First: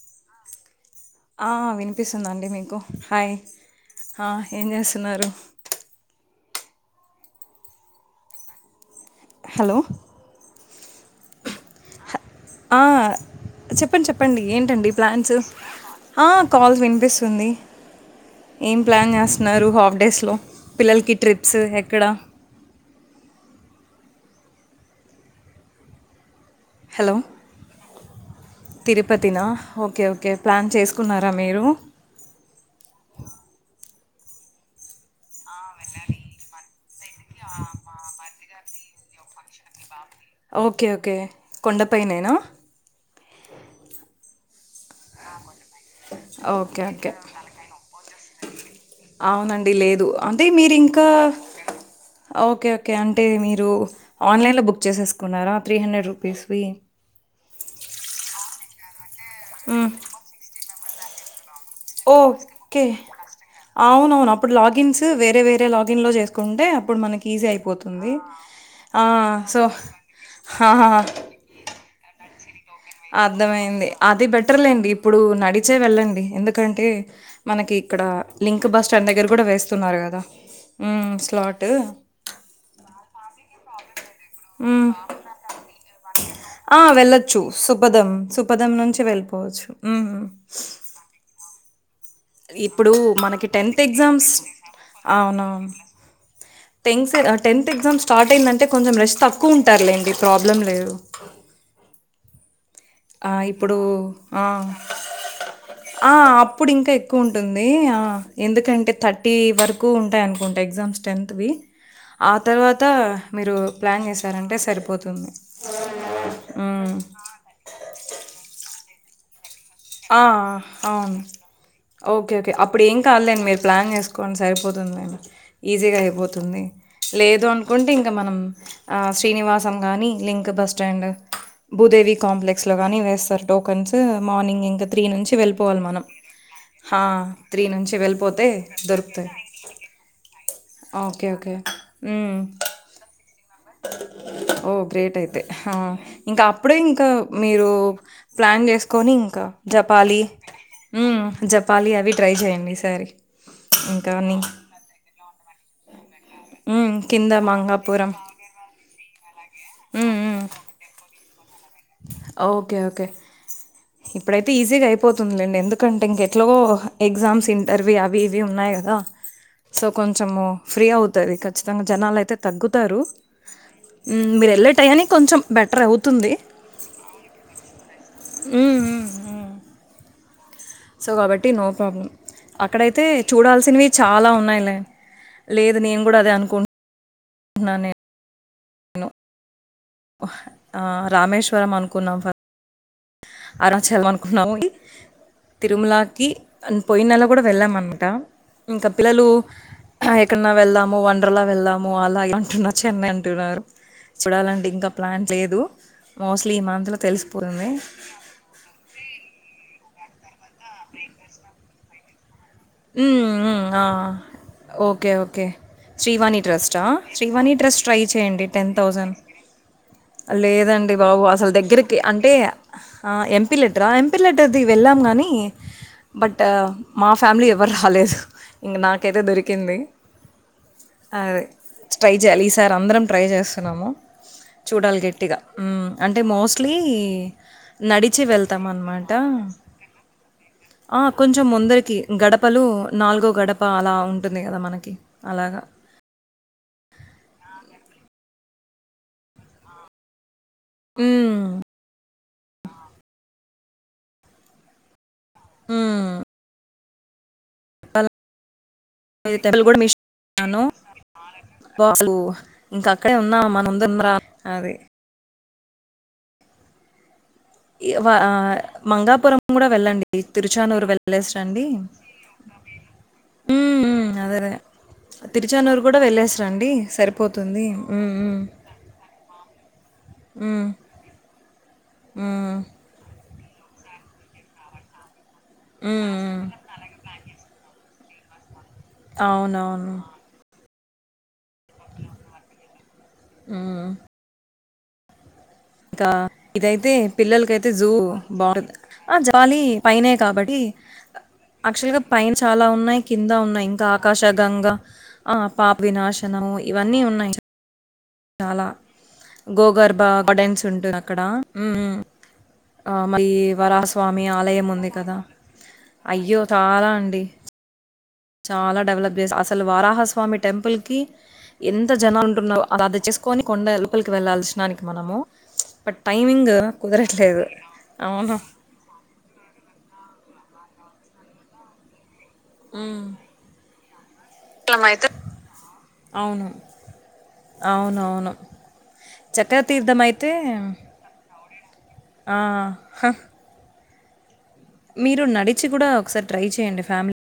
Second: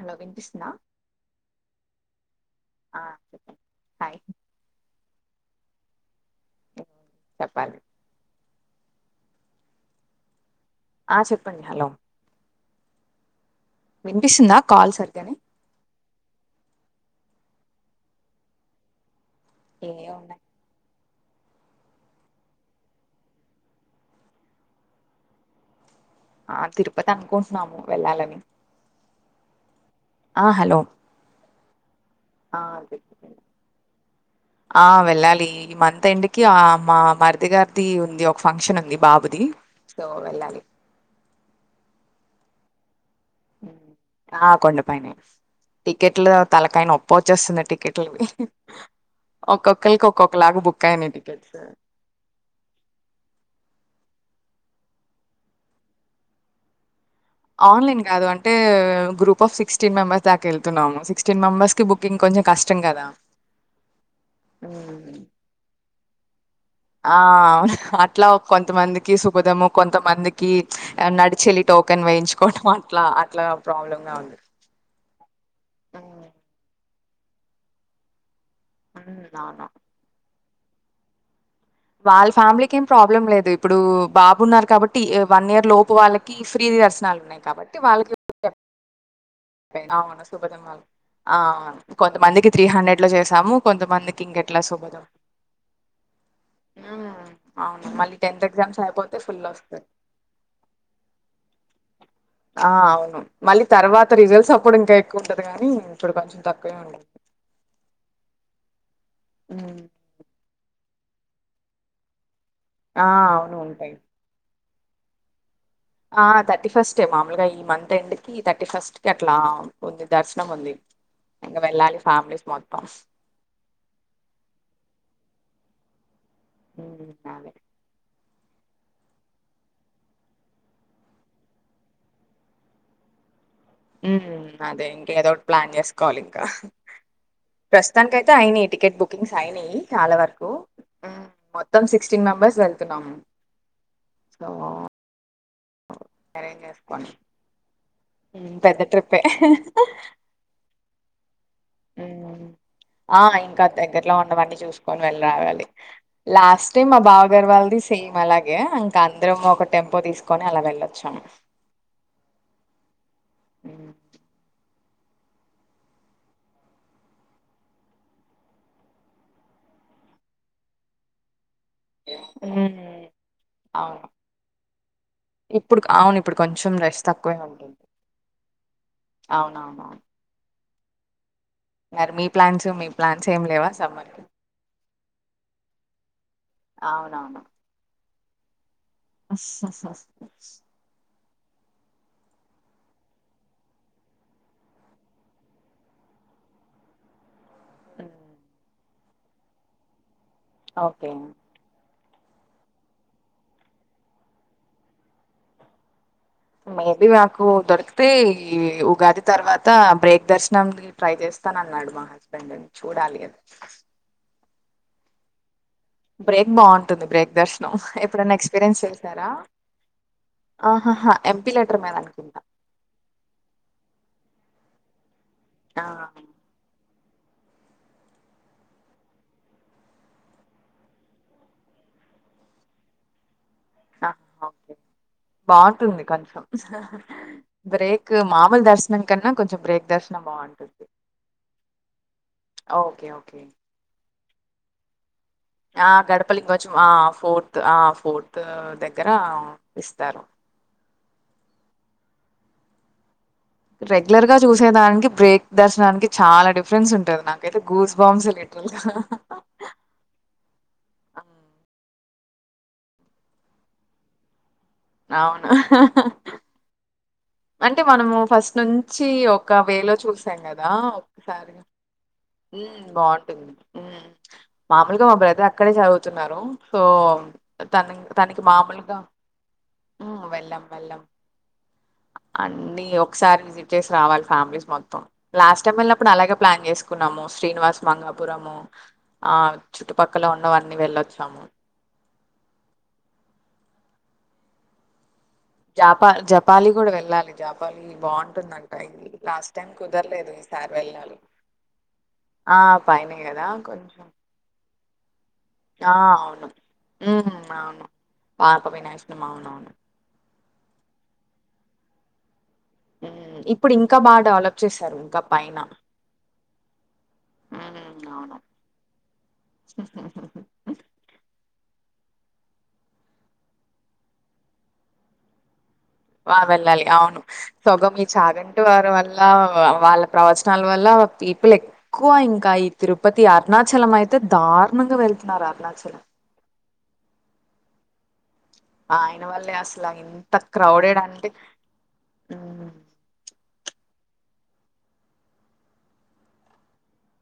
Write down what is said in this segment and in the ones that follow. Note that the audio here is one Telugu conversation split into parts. అలోగన్పిస్తు [unintelligible] ఆ వినిపిస్తుందండి మీకు ఆ హాయ్ చెప్పండి హాయ్ ఏం చేస్తున్నారు చెప్పాలి హలో ఆ చెప్పండి హలో ఆ చెప్పండి చెప్పండి వినిపిస్తుందా ఏంటండి కాల్ సరిగానే ప్లాన్స్ ఆ కాల్స్ వినిపిస్తుంది ఉంది ఏం ప్లాన్ చేస్తారు హాఫ్ ఏ డేస్ లో ఉన్నాయి పిల్లలకి ట్రిప్స్ ఎక్కడ ఆ తిరుపతి హలో అనుకుంటున్నాము వెళ్ళాలని తిరుపతినా ఓకే ఓకే ఆ ప్లాన్ హలో చేసుకున్నారా మీరు ఆ తిరుపతి. ఆ వెళ్ళాలి ఈ మంత్ ఎండ్కి ఆ మా మరిది గారిది ఉంది ఒక ఒక ఫంక్షన్ ఉంది బాబుది సో వెళ్ళాలి ఓకే ఓకే కొండపై నేనా ఆ కొండ పైనే టికెట్లు ఓకే తలకాయ ఓకే నొప్పోచ్చేస్తుంది టికెట్లకి అవునండి లేదు అంటే మీరింకా టికెట్స్ ఓకే ఓకే అంటే మీరు ఆన్లైన్లో బుక్ చేసేసుకున్నారా త్రీ హండ్రెడ్ రూపీస్ వి ఆన్లైన్ కాదు అంటే గ్రూప్ ఆఫ్ హ్మ్. సిక్స్టీన్ మెంబర్స్ దాకా వెళ్తున్నాము సిక్స్టీన్ మెంబెర్స్ ఓ ఓకే అవున అవును అప్పుడు లాగిన్స్ హ్మ్. వేరే వేరే లాగిన్ లో చేసు ఆ అట్లా ఆ! కొంతమందికి సో సుభదము కొంతమందికి ఆ! నడి చ చెల్ టోకన్ వయించు అర్థమయింది అది బెటర్లేండి ఇప్పుడు నడిచే వెళ్ళండి హ్మ్. ఎందుకంటే మనకి ఇక్కడ లింక్ బస్ స్టాండ్ హ్మ్. దగ్గర కూడా అవును. వేస్తున్నారు కదా హమ్ స్లాట్ వాళ్ళ ఫ్యామిలీకి ఏం ప్రాబ్లం లేదు ఇప్పుడు బాబు ఉన్నారు హ్మ్. కాబట్టి వన్ ఇయర్ లోపు వాళ్ళకి ఫ్రీ ఆ! దర్శనాలు వెళ్ళొచ్చు. ఉన్నాయి కాబట్టి సుపదం. వాళ్ళకి సుపదం నుంచి వెళ్ళిపోవచ్చు. అవును హ్మ్. సుభద ఇప్పుడు మనకి టెన్త్ కొంతమందికి ఎగ్జామ్స్ ఇంకెట్లా సుభదం. అవును ఉమ్, టెన్త్ టెన్త్ అవును ఎగ్జామ్ మళ్ళీ స్టార్ట్ టెన్త్ అయిందంటే ఎగ్జామ్స్ కొంచెం అయిపోతే రష్ ఫుల్ తక్కువ వస్తాయి ఉంటారులేండి ప్రాబ్లం లేదు ఆ అవును ఆ మళ్ళీ ఇప్పుడు తర్వాత ఆ రిజల్ట్స్ అప్పుడు ఇంకా ఎక్కువ ఉంటది కానీ ఆ ఇప్పుడు కొంచెం అప్పుడు తక్కువే ఇంకా ఉంటుంది ఎక్కువ ఉంటుంది ఎందుకంటే థర్టీ ఉమ్, వరకు ఉంటాయి టెన్త్ వి ఆ తర్వాత ఆ మీరు అవును ఉంటాయి ప్లాన్ చేశారంటే సరిపోతుంది ఆ థర్టీ ఫస్ట్ హ్మ్. కే మామూలుగా ఈ మంత్ ఎండ్ కి థర్టీ ఫస్ట్ కి అట్లా ఉంది ఆ దర్శనం ఉంది అవును ఇంకా వెళ్ళాలి ఓకే ఫ్యామిలీస్ ఓకే మొత్తం అప్పుడు ఏం కాలేదండి మీరు ప్లాన్ చేసుకొండి సరిపోతుంది ఈజీగా ఉంది ఉమ్, లేదు అదే అనుకుంటే ఇంకా మనం ఆ శ్రీనివాసం గాని link bus stand Bhudevi complex లో గాని వేస్తారు టోకెన్స్ ఉమ్, మార్నింగ్ ఇంకా అదే త్రీ ఇంకేదో నుంచి ఒకటి ప్లాన్ వెళ్ళిపోవాలి మనం చేసుకోవాలి ఇంకా త్రీ నుంచి ప్రస్తుతానికి అయితే వెళ్ళిపోతే అయినాయి టికెట్ దొరుకుతాయి బుకింగ్స్ అయినాయి చాలా వరకు ఉమ్, ఓకే ఓకే మొత్తం సిక్స్టీన్ మెంబర్స్ వెళ్తున్నాము సో ఓ గ్రేట్ అయితే ఆ ఇంకా అరేంజ్ అప్పుడే ఇంకా చేసుకోండి మీరు హ్మ్. ప్లాన్ పెద్ద చేసుకొని ట్రిప్పే ఇంకా జపాలి హ్మ్. జపాలి అవి ట్రై చేయండి ఈసారి. ఆ ఇంకా దగ్గరలో ఉండవన్న చూసుకొని వెళ్ళి రావాలి లాస్ట్ టైమ్ హ్మ్. మా కింద బావగారు వాళ్ళది మంగాపురం. సేమ్ అలాగే ఇంకా అందరం ఒక టెంపో హ్మ్. హ్మ్. తీసుకొని అలా వెళ్ళొచ్చు. హు ఓకే ఓకే ఇప్పుడైతే ఈజిగా అయి పోతుందిలేండి. ఎందుకంటే ఇంకెట్లో ఎగ్జామ్స్, ఇంటర్వ్యూ అవి ఇవి ఉన్నాయి కదా. సో కొంచము ఫ్రీ అవుతాది, ఖచ్చితంగా జనాలు అయితే తగ్గుతారు. హ్మ్. అవును ఉమ్ మీరు వెళ్ళే టైయానికి కొంచెం బెటర్ అవుతుంది. రష్ తక్కువే ఉంటుంది. హ్మ్. హ్మ్. హ్మ్. అవునవునవును సో కాబట్టి నో ప్రాబ్లం మరి మీ ప్లాన్స్ మీ అక్కడైతే ప్లాన్స్ ఏం లేవా చూడాల్సినవి సమ్మర్ కి చాలా ఉన్నాయిలే. లేదు నేను కూడా అదే అను అవును అస్ స్ ఆ రామేశ్వరం అనుకున్నాం ఫ అరుణాచలం అనుకున్నాం తిరుమలకి పోయినన కూడా వెళ్ళాం అన్నమాట హ్మ్. ఇంకా పిల్లలు ఎక్కడన్నా వెళ్దాము ఓకే వండర్లా వెళ్దా ము అలా ఇలా అంటున్నారు, చెన్నై అంటున్నారు చూడాలండి ఇంకా ప్లాన్ లేదు. మోస్ట్లీ ఈ మంత్లో తెలిసిపోతుంది. అయితే ఈ ఉగాది తర్వాత బ్రేక్ దర్శనంకి ట్రై చేస్తాన అన్నాడు మా హస్ బెండ్ చూడాలి హ్మ్. ఇగా హ్మ్. అది ఆ! ఓకే ఓకే శ్రీవాణి బ్రేక్ ట్రస్టా బాగుంటుంది బ్రేక్ శ్రీవాణి దర్శనం ట్రస్ట్ ట్రై ఎప్పుడైనా చేయండి టెన్ ఎక్స్పీరియన్స్ థౌజండ్. చేసారా లేదండి ఆహాహా బాబు ఎంపీ అసలు లెటర్ మీద దగ్గరికి అంటే అనుకుంటా ఆ ఎంపీ లెటర్ ఎంపీ లెటర్ది వెళ్ళాం గాని ఆ! బట్ మాఫ్ ఫ్యామిలీ ఎవరు రాలేదు, ఇంగ నాకైతే దొరికింది. అదే ట్రై చేయ్యాలి, ఈ సార్ అందరం ట్రై చేస్ తున్నాము ఆహా! ఓకే. చూడాలి గట్టిగా ఉమ్ బావుంటుంది అంటే కొంచెం. మోస్ట్లీ బ్రేక్ నడిచి వెళ్తా మామూలు ము దర్శనం అన్నమాట కన్నా కొంచెం బ్రేక్ దర్శనం బావుంటుంది. ఆ కొంచెం ముందరికి గడపలు ఓకే. నాలుగో ఓకే. గడప అలా ఉంటుంది కదా మనకి అలాగా. ఆ గడపలికి వ చ్చి ఆ ఫోర్త్ ఆ ఫోర్త్ దగ్గర ఇస్తారు. హు రెగ్యులర్ గా చూసేదానికి బ్రేక్ దర్శనానికి చాలా డిఫరెన్స్ ఉంటది నాకు [inaudible] తెరలు కూడా [inaudible] న్నాను హ్మ్. అబ్బ అసలు ఇంకా అక్కడే ఉన్నా మా ముందరా ఉన్నరా అది అవునా అంటే ఈ వ మనము ఫస్ట్ ఆహ్, నుంచి మంగాపురం ఒక గూడా వేలో వెళ్ళండి. చూసాం కదా తిరుచానూరు వెళ్ళేసి ఒక్కసారి రండి. ఉమ్ బావుంటుంది హ్మ్. ఉమ్ హ్మ్. అదే. అదే. మామూలుగా మా బ్రదర్ అక్కడే తిరుచానూరు గూడా వెళ్ళేసి చదువుతున్నారు, రండి. సో సరిపోతుంది. తన హ్మ్. హ్మ్. తనకి మామూలుగా ఉ వెళ్లం హ్మ్. వెళ్లం హ్మ్. హ్మ్. అన్ని ఒక్కసారి విజిట్ చేసి రావాలి ఫ్యామిలీస్ మొత్తం లాస్ట్ టైం వెళ్ళినప్పుడు అలాగే హ్మ్. ప్లాన్ చేసుకున్నాము. శ్రీనివాస్ మంగాపురము ఆ అవునవును. చుట్టుపక్కల ఉన్నవన్నీ వెళ్ళొచ్చాము. హు హు జాపా జపాలి కూడా ఇదైతే వెళ్ళాలి పిల్లలకైతే జాపాలి జూ బాగుంటుందంట బావుంటది. ఆ! లాస్ట్ జపాలి టైం కుదరలేదు. ఈసారి వెళ్లాలి. యాక్చువల్ గా పైన చాలా ఉన్నాయి, కింద ఉన్నాయి ఇంకా కొంచెం ఆకాశగంగా ఆ పాప ఆ అవును వినాశనము ఇవన్నీ హ్మ్ ఉన్నాయి. అవును పాప చాలా వినాశనం అవునవును గోగర్భ గార్డెన్స్ ఉంటుంది అక్కడ హు హు ఆ మళ్లీ హ్మ్ ఇప్పుడు ఇంకా బాగా వరాహస్వామి డెవలప్ ఆలయం ఉంది చేశారు కదా ఇంకా పైన అయ్యో చాలా అండి హ్మ్ అవును చాలా డెవలప్ చేస అసలు వారాహస్వామి టెంపుల్ కి ఎం ఎంత జనాలు ఉంటున్నాో అ అది చేసుకొని కొండ లోపలికి వెళ్ళాల్సిననికి మనము బట్ ఆ టైమింగ్ వెళ్ళాలి అవును కుదరట్లేదు. సొగ మీ అవును. చాగంట వారి వల్ల వాళ్ళ ప్రవచనాలు వల్ల పీపుల్ ఎక్కువ ఇంకా ఈ తిరుపతి అరుణాచలం అయితే అతే దారుణంగా లమైతే వెళ్తున్నారు అరుణాచల అవును. అవునవును ఆయన వల్లే అసలు చక్రతీర్థమైతే ఇంత క్రౌడెడ్ అంటే ఆ హ్మ్ హ మీరు నడిచి కూడా ఒకసారి ట్రై చేయండి ఫ్యామిలీ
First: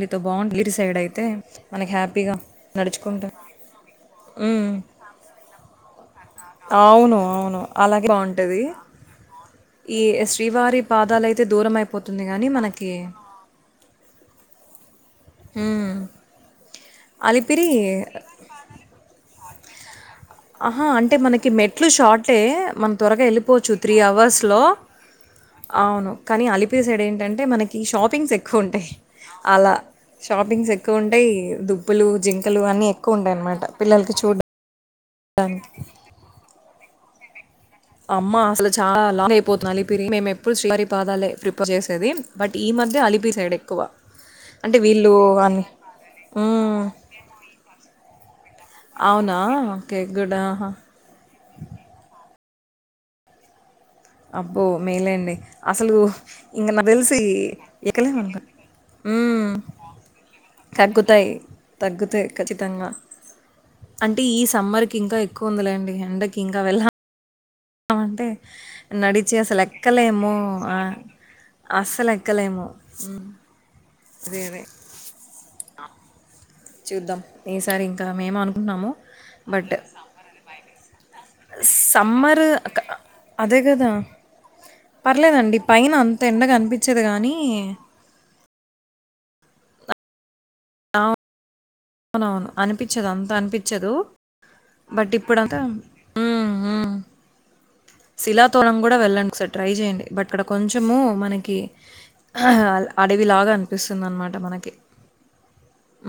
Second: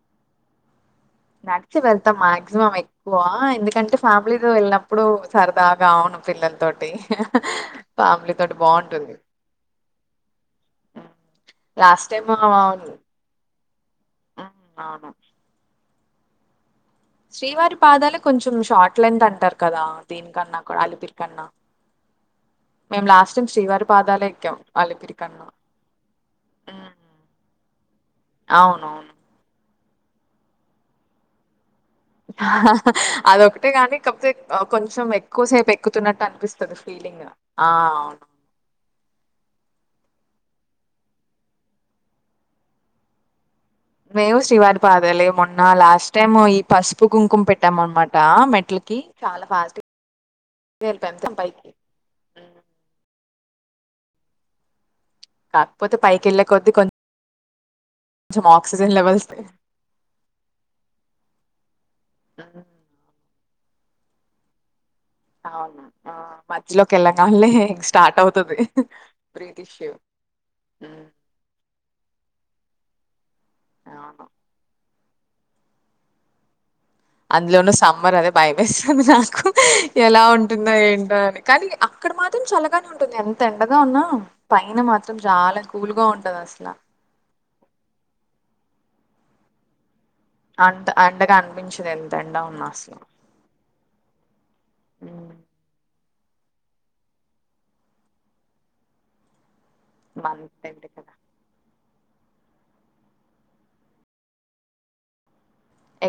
ళ్లితో బాగుంది ఇ టు సైడ్ అయితే నడిచి వెళ్తాం మాక్సిమం ఎక్కువ ఎందుకంటే ఫ్యామిలీతోో హ్మ్. వెళ్ళినప్పుడు సరదాగా అవును పిల్లల తోటి అవును. అవును. అలాగే ఫ్యామిలీ తోటి బావుంటది. బాగుంటుంది ఈ శ్రీవారి పాదాలయితే దూరం అయిపోతుంది కానీ మనకి ఉ అవును ఉమ్ శ్రీవారి పాదాలే కొంచెం షార్ట్ లెంత్ అంటారు కదా దీని కన్నా కూడా ఆహా! అంటే అలిపిరి కన్నా మనకి మెట్లు షార్టే. మనం మేం త్వరగా లాస్ట్ టైం ఎళ్ళిపోవచ్చు శ్రీవారి పాదాలే ఎక్కాం అవర్స్‌లో. అలిపిరి టి కన్నా అవును కానీ అలిపిరి ఉమ్, సైడ్ ఏంటంటే మనకి షాపింగ్స్ ఎక్కువ ఉంటాయి అవునవును అలా షాపింగ్స్ ఎక్కువ ఉంటాయి దు అదొక్కటే పిల్లలకి గానికప్తే చూడ్డా కొంచం కొంచెం ఎక్కువ సేపు ఎక్కుతున్నట్టు అనిపిస్తుంది ఫీలింగ్ ఆ అవును అమ్మా అసలు చాలా లాంగ్ అయిపోతుంది అలిపిరి మేము ఎప్పుడు శ్రీహరి పాదాలే ప్రిపేర్ చేసేది బట్ ఈ మధ్య అలిపిరి సైడ్ ఎక్కువ. మేము అంటే శ్రీవారి వీళ్ళు పాదాల మొన్న అన్ని లాస్ట్ టైమ్ ఈ హ్మ్. పసుపు కుంకుమ పెట్టామ అనమాట మె కి అవునా? చాలా ఫాస్ట్ ఓకే. గుడ్. ఆహా! త పైకి అబ్బో మేలేండి అసలు కాకపోతే పైకి వెళ్ళే ఇంక కొద్దీ నాకు తెలిసి ఎక్కలేనండి కొంచెం ఆక్సిజన్ లెవెల్స్ ఉమ్ తగ్గుతాయి తగ్గుతాయి కచ్చితంగా అంటే ఈ సమ్మర్ ఇంకా ఎక్కువ అవును ఉందలేండి ఆ ఎండకి ఇంకా వెళ్ళం మధ్యలోకి వెళ్ళగానే స్టార్ట్ అంటే అవుతది నడిచి అసలు బ్రీత్ ఇష్యూ ఎక్కలేమో ఆ అస్సలు ఎక్కలేమో అవును అదే అదే చూద్దాం. అందులో ఉన్న ఈసారి ఇంకా సమ్మర్ అదే మేము భయమే అనుకుంటున్నాము. స్తుంది నాకు బట్ ఎలా ఉంటుందో ఏంటో అని కానీ అక్కడ సమ్మర్ మాత్రం క చల్లగానే ఉంటుంది ఎంత అదే ఎండగా కదా! ఉన్నా పైన మాత్రం చాలా కూల్గా ఉంటంది కనిపించదు కానీ అంత అంతగా అనిపించదు ఎంత ఎండ అవునవును ఉన్నా అసలు అనిపించదు అంత అనిపించదు బట్ ఉమ్, ఇప్పుడంతా శిలాతోలం కూడా వెళ్ళండి ఒక సార్ ట్రై చేయండి బట్ ఇక్కడ మంత్ ఎండ్ కొంచెము కదా మనకి అడవిలాగా అనిపిస్తుంది అనమాట మనకి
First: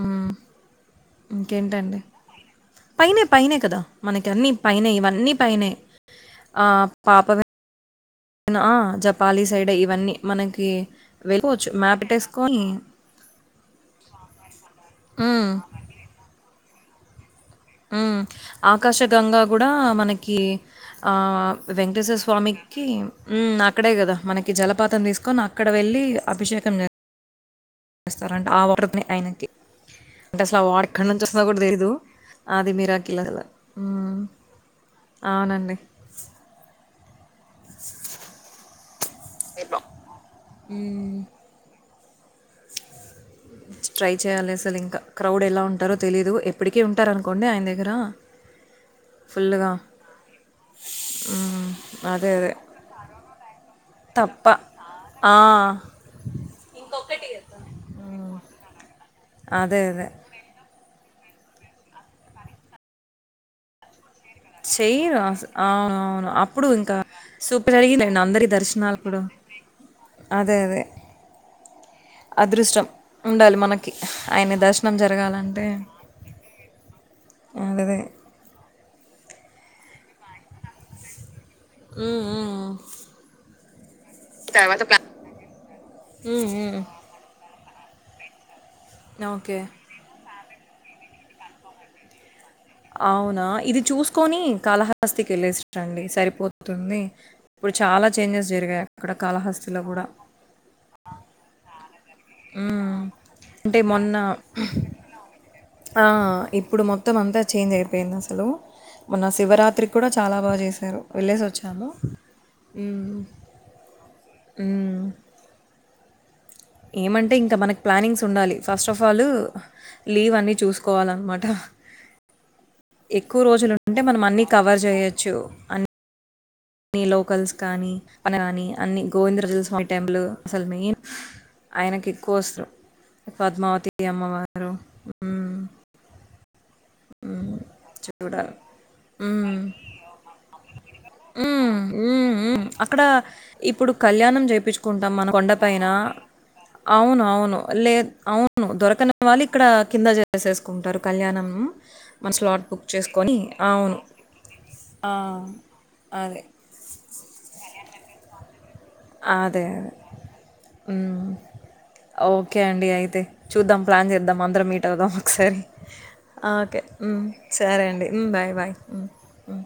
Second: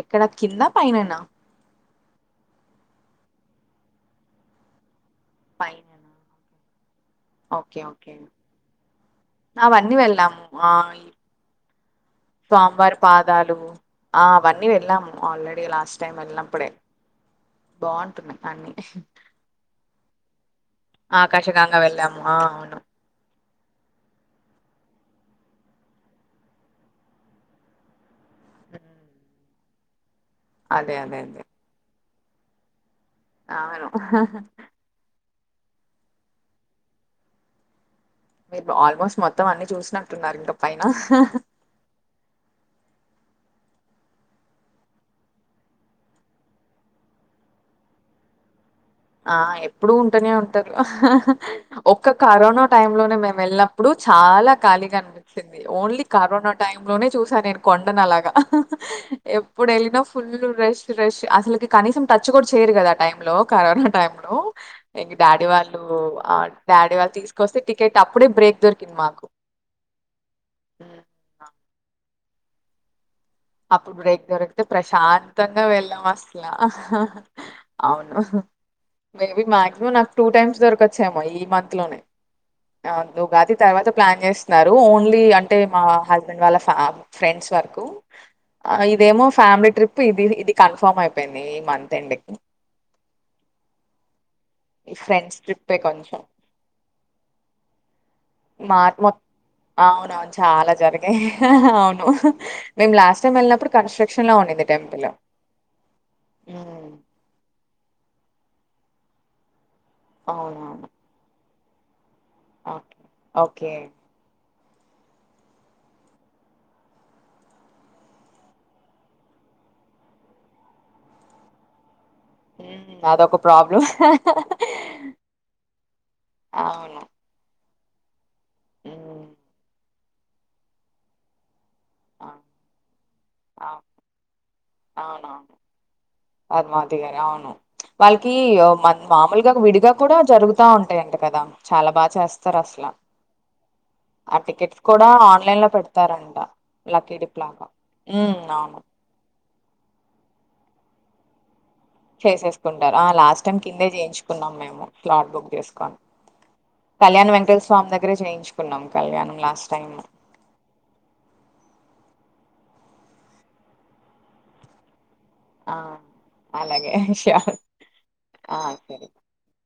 ఎక్కడ కింద పైనన్న ఇంకేంటండి? పైనే పైనే కదా మనకి అన్ని పైనే ఇవన్నీ పైనే పైననా ఆ ఓకే ఓకే నా జపాలి సైడ్ అవన్నీ ఇవన్నీ వెళ్ళాము మనకి ఆ ఈ వెళ్ళకోవచ్చు మ్యాప్ స్వామివారి పాదాలు ఆ అవన్నీ వెళ్ళాము హ్మ్. ఆల్రెడీ లాస్ట్ టైం వెళ్ళినప్పుడే బాగుంటున్నాయి అన్ని ఆకాశ గంగా కూడా మనకి ఆకాశగంగ వెంకటేశ్వర వెళ్ళాము ఆ స్వామి అవును కీ అక్కడే కదా మనకి జలపాతం తీసుకొని అక్కడ వెళ్ళలి అభిషేకం స్తారు అంటే ఆ ఉమ్, వాటర్ నే ఆయనకి అంటే అసలు ఆ వాటర్ అదే అదే ఎక్కనుంచి అదే వస్తుఉందో కూడా తెలీదు ఆది మీరా కిలగ అవును అవునండి మీరు ఆల్మోస్ట్ మొత్తం అన్ని చూసినట్టున్నారు ఇంక పైన హ్మ్. ట్రై చేయాలి అసలు ఇంకా క్రౌడ్ ఎలా ఉంటారో తెలీదు ఎప్పటికీ ఉంటారనుకోండి ఆయన దగ్గర అ ఆ ఫుల్లుగా. ఎప్పుడు ఉంటూనే ఉంటారు. హ్మ్. ఒక్క అదే. అదే. కరోనా టై లోనే మేము వెళ్ళాం ఇప్పుడు తప్ప. చాలా ఖాళీగా ఆ! అనిపించింది. ఓన్లీ కరోనా టై లోనే చూసాను నేను కొండనలాగా ఎప్పుడు అదే. ఏళ్లిన అదే. ఫుల్ రెష్ రెష్ అసలుకి కనీసం టచ్ కూడా చేయరు కదా ఆ టైమ్ లో కరోనా టైమ్ లో నో ఇగా చెయ్యరు అస్ డాడీ వాళ్ళు, అవునవును ఆ అప్పుడు డాడీ ఇంకా వాళ్ళు తీసుకొస్తే సూపర్ టికెట్ జరిగిందండి అప్పుడే అందరి బ్రేక్ దొరికింది దర్శనాలు కూడా మాకు ఆ అదే అదే అదృష్టం ఉండాలి మనకి అప్పుడు బ్రేక్ ఆయన దొరికితే దర్శనం ప్రశాంతంగా జరగాలంటే వెళ్ళాం అసలా అదదే అవును మేబీ మాక్సిమమ్ నాకు టూ టైమ్స్ దొరకొచ్చేమో ఈ మంత్ లోనే హ్మ్ హ్మ్ అవున్ ఉగాది తర్వాత ప్లాన్ చేస్తున్నారు తర్వాత ప్లా ఓన్లీ అంటే మా హస్బెండ్ హ్మ్ వాళ్ళ హ్మ్ ఫామ్ ఫ్రెండ్స్ వరకు ఆ ఇదేమో ఓకే ఫ్యామిలీ ట్రిప్ ఇది ఇది కన్ఫర్మ్ అయిపోయింది ఈ మంత్ ఎండ్కి అవునా ఇది చూస్ కొని ఈ కాళహస్తికి ఫ్రెండ్స్ ట్రిప్పే ఏలేసిరండి కొంచెం సరిపోతుంది. ఇప్పుడు చాలా చేంజెస్ మా జరిగాయి అక్కడ మొత్ కాళహస్తిలో కూడా అవునవును చాలా జరిగాయి అవును మేము హ్మ్ లాస్ట్ టైం వెళ్ళినప్పుడు కన్స్ట్రక్షన్ లో ఉండింది. టెంపుల్ ఆఆ ఇప్పుడు హ్మ్. మొత్తం అంతా చేంజ్ అయి పేయింది. అసలు మొన్న సివరాత్రికి కూడా చాలా బాగా చేశారు వెళ్ళేసి వచ్చాను. ఆ ఓకే హుమ్ ఏమంటే ఇంకా మనకి ప్లానింగ్స్ ఉండాలి. ఫస్ట్ ఆఫ్ ఆల్ లీవ్ అన్నీ చూసుకోవాలన్నమాట హ్మ్. అదొక ఎక్కువ ప్రాబ్లమ్. రోజులుంటే, మనం అన్ని కవర్ చేయొచ్చు. అన్ మీ అవును. లోకల్స్ కానీ పన్నారని అన్ని హ్మ్. గోవిందరాజు స్వామి టెంపుల్ అసలు మెయిన్ ఆయనకు అవును. ఎక్కువ అస్తరు. అవును. పద్మావతి అమ్మవారు హు హిగారావును వాళ్ళకి చూడాలి. ఓ మన్ మామూలుగా హ్మ్. విడిగా కూడా జరుగుతా ఉంటాయంట కదా హ్మ్. చాలా బాగా హ్మ్. చేస్తారు హ్మ్. అసలు అక్కడ ఇప్పుడు ఆ కళ్యాణం టికెట్స్ కూడా జెపించుకుంటాం మన కొండ ఆన్లైన్ లో పైన పెడతారంట లక్కీ అవును డిప్ అవును లాగా లేద్ అవును దొరకని వాళ్ళు ఇక్కడ కింద జేసేసుకుంటారు కళ్యాణం మ్ చేసేసుకుంటారు. ఆ లాస్ట్ టైం కిందే అవును. చేయించుకున్నాం మేము ఆ! స్లాట్ బుక్ జేసుకొని అదే. అదే. కళ్యాణ వెంకటేస్ స్వామి దగ్గరే జేయించు కున్నం కళ్యాణం అదే. లాస్ట్ టైము హ్మ్. ఓకే అండి. అయితే చూద్దాం, ప్లాన్ చేద్దాం, అందరం మీట్ అవుదాం. స్కరి ఆ ఆ ఓకే అలాగే హు షూర్ సరే అండి. హు బాయ్ ఆ బాయ్ హు సరే హు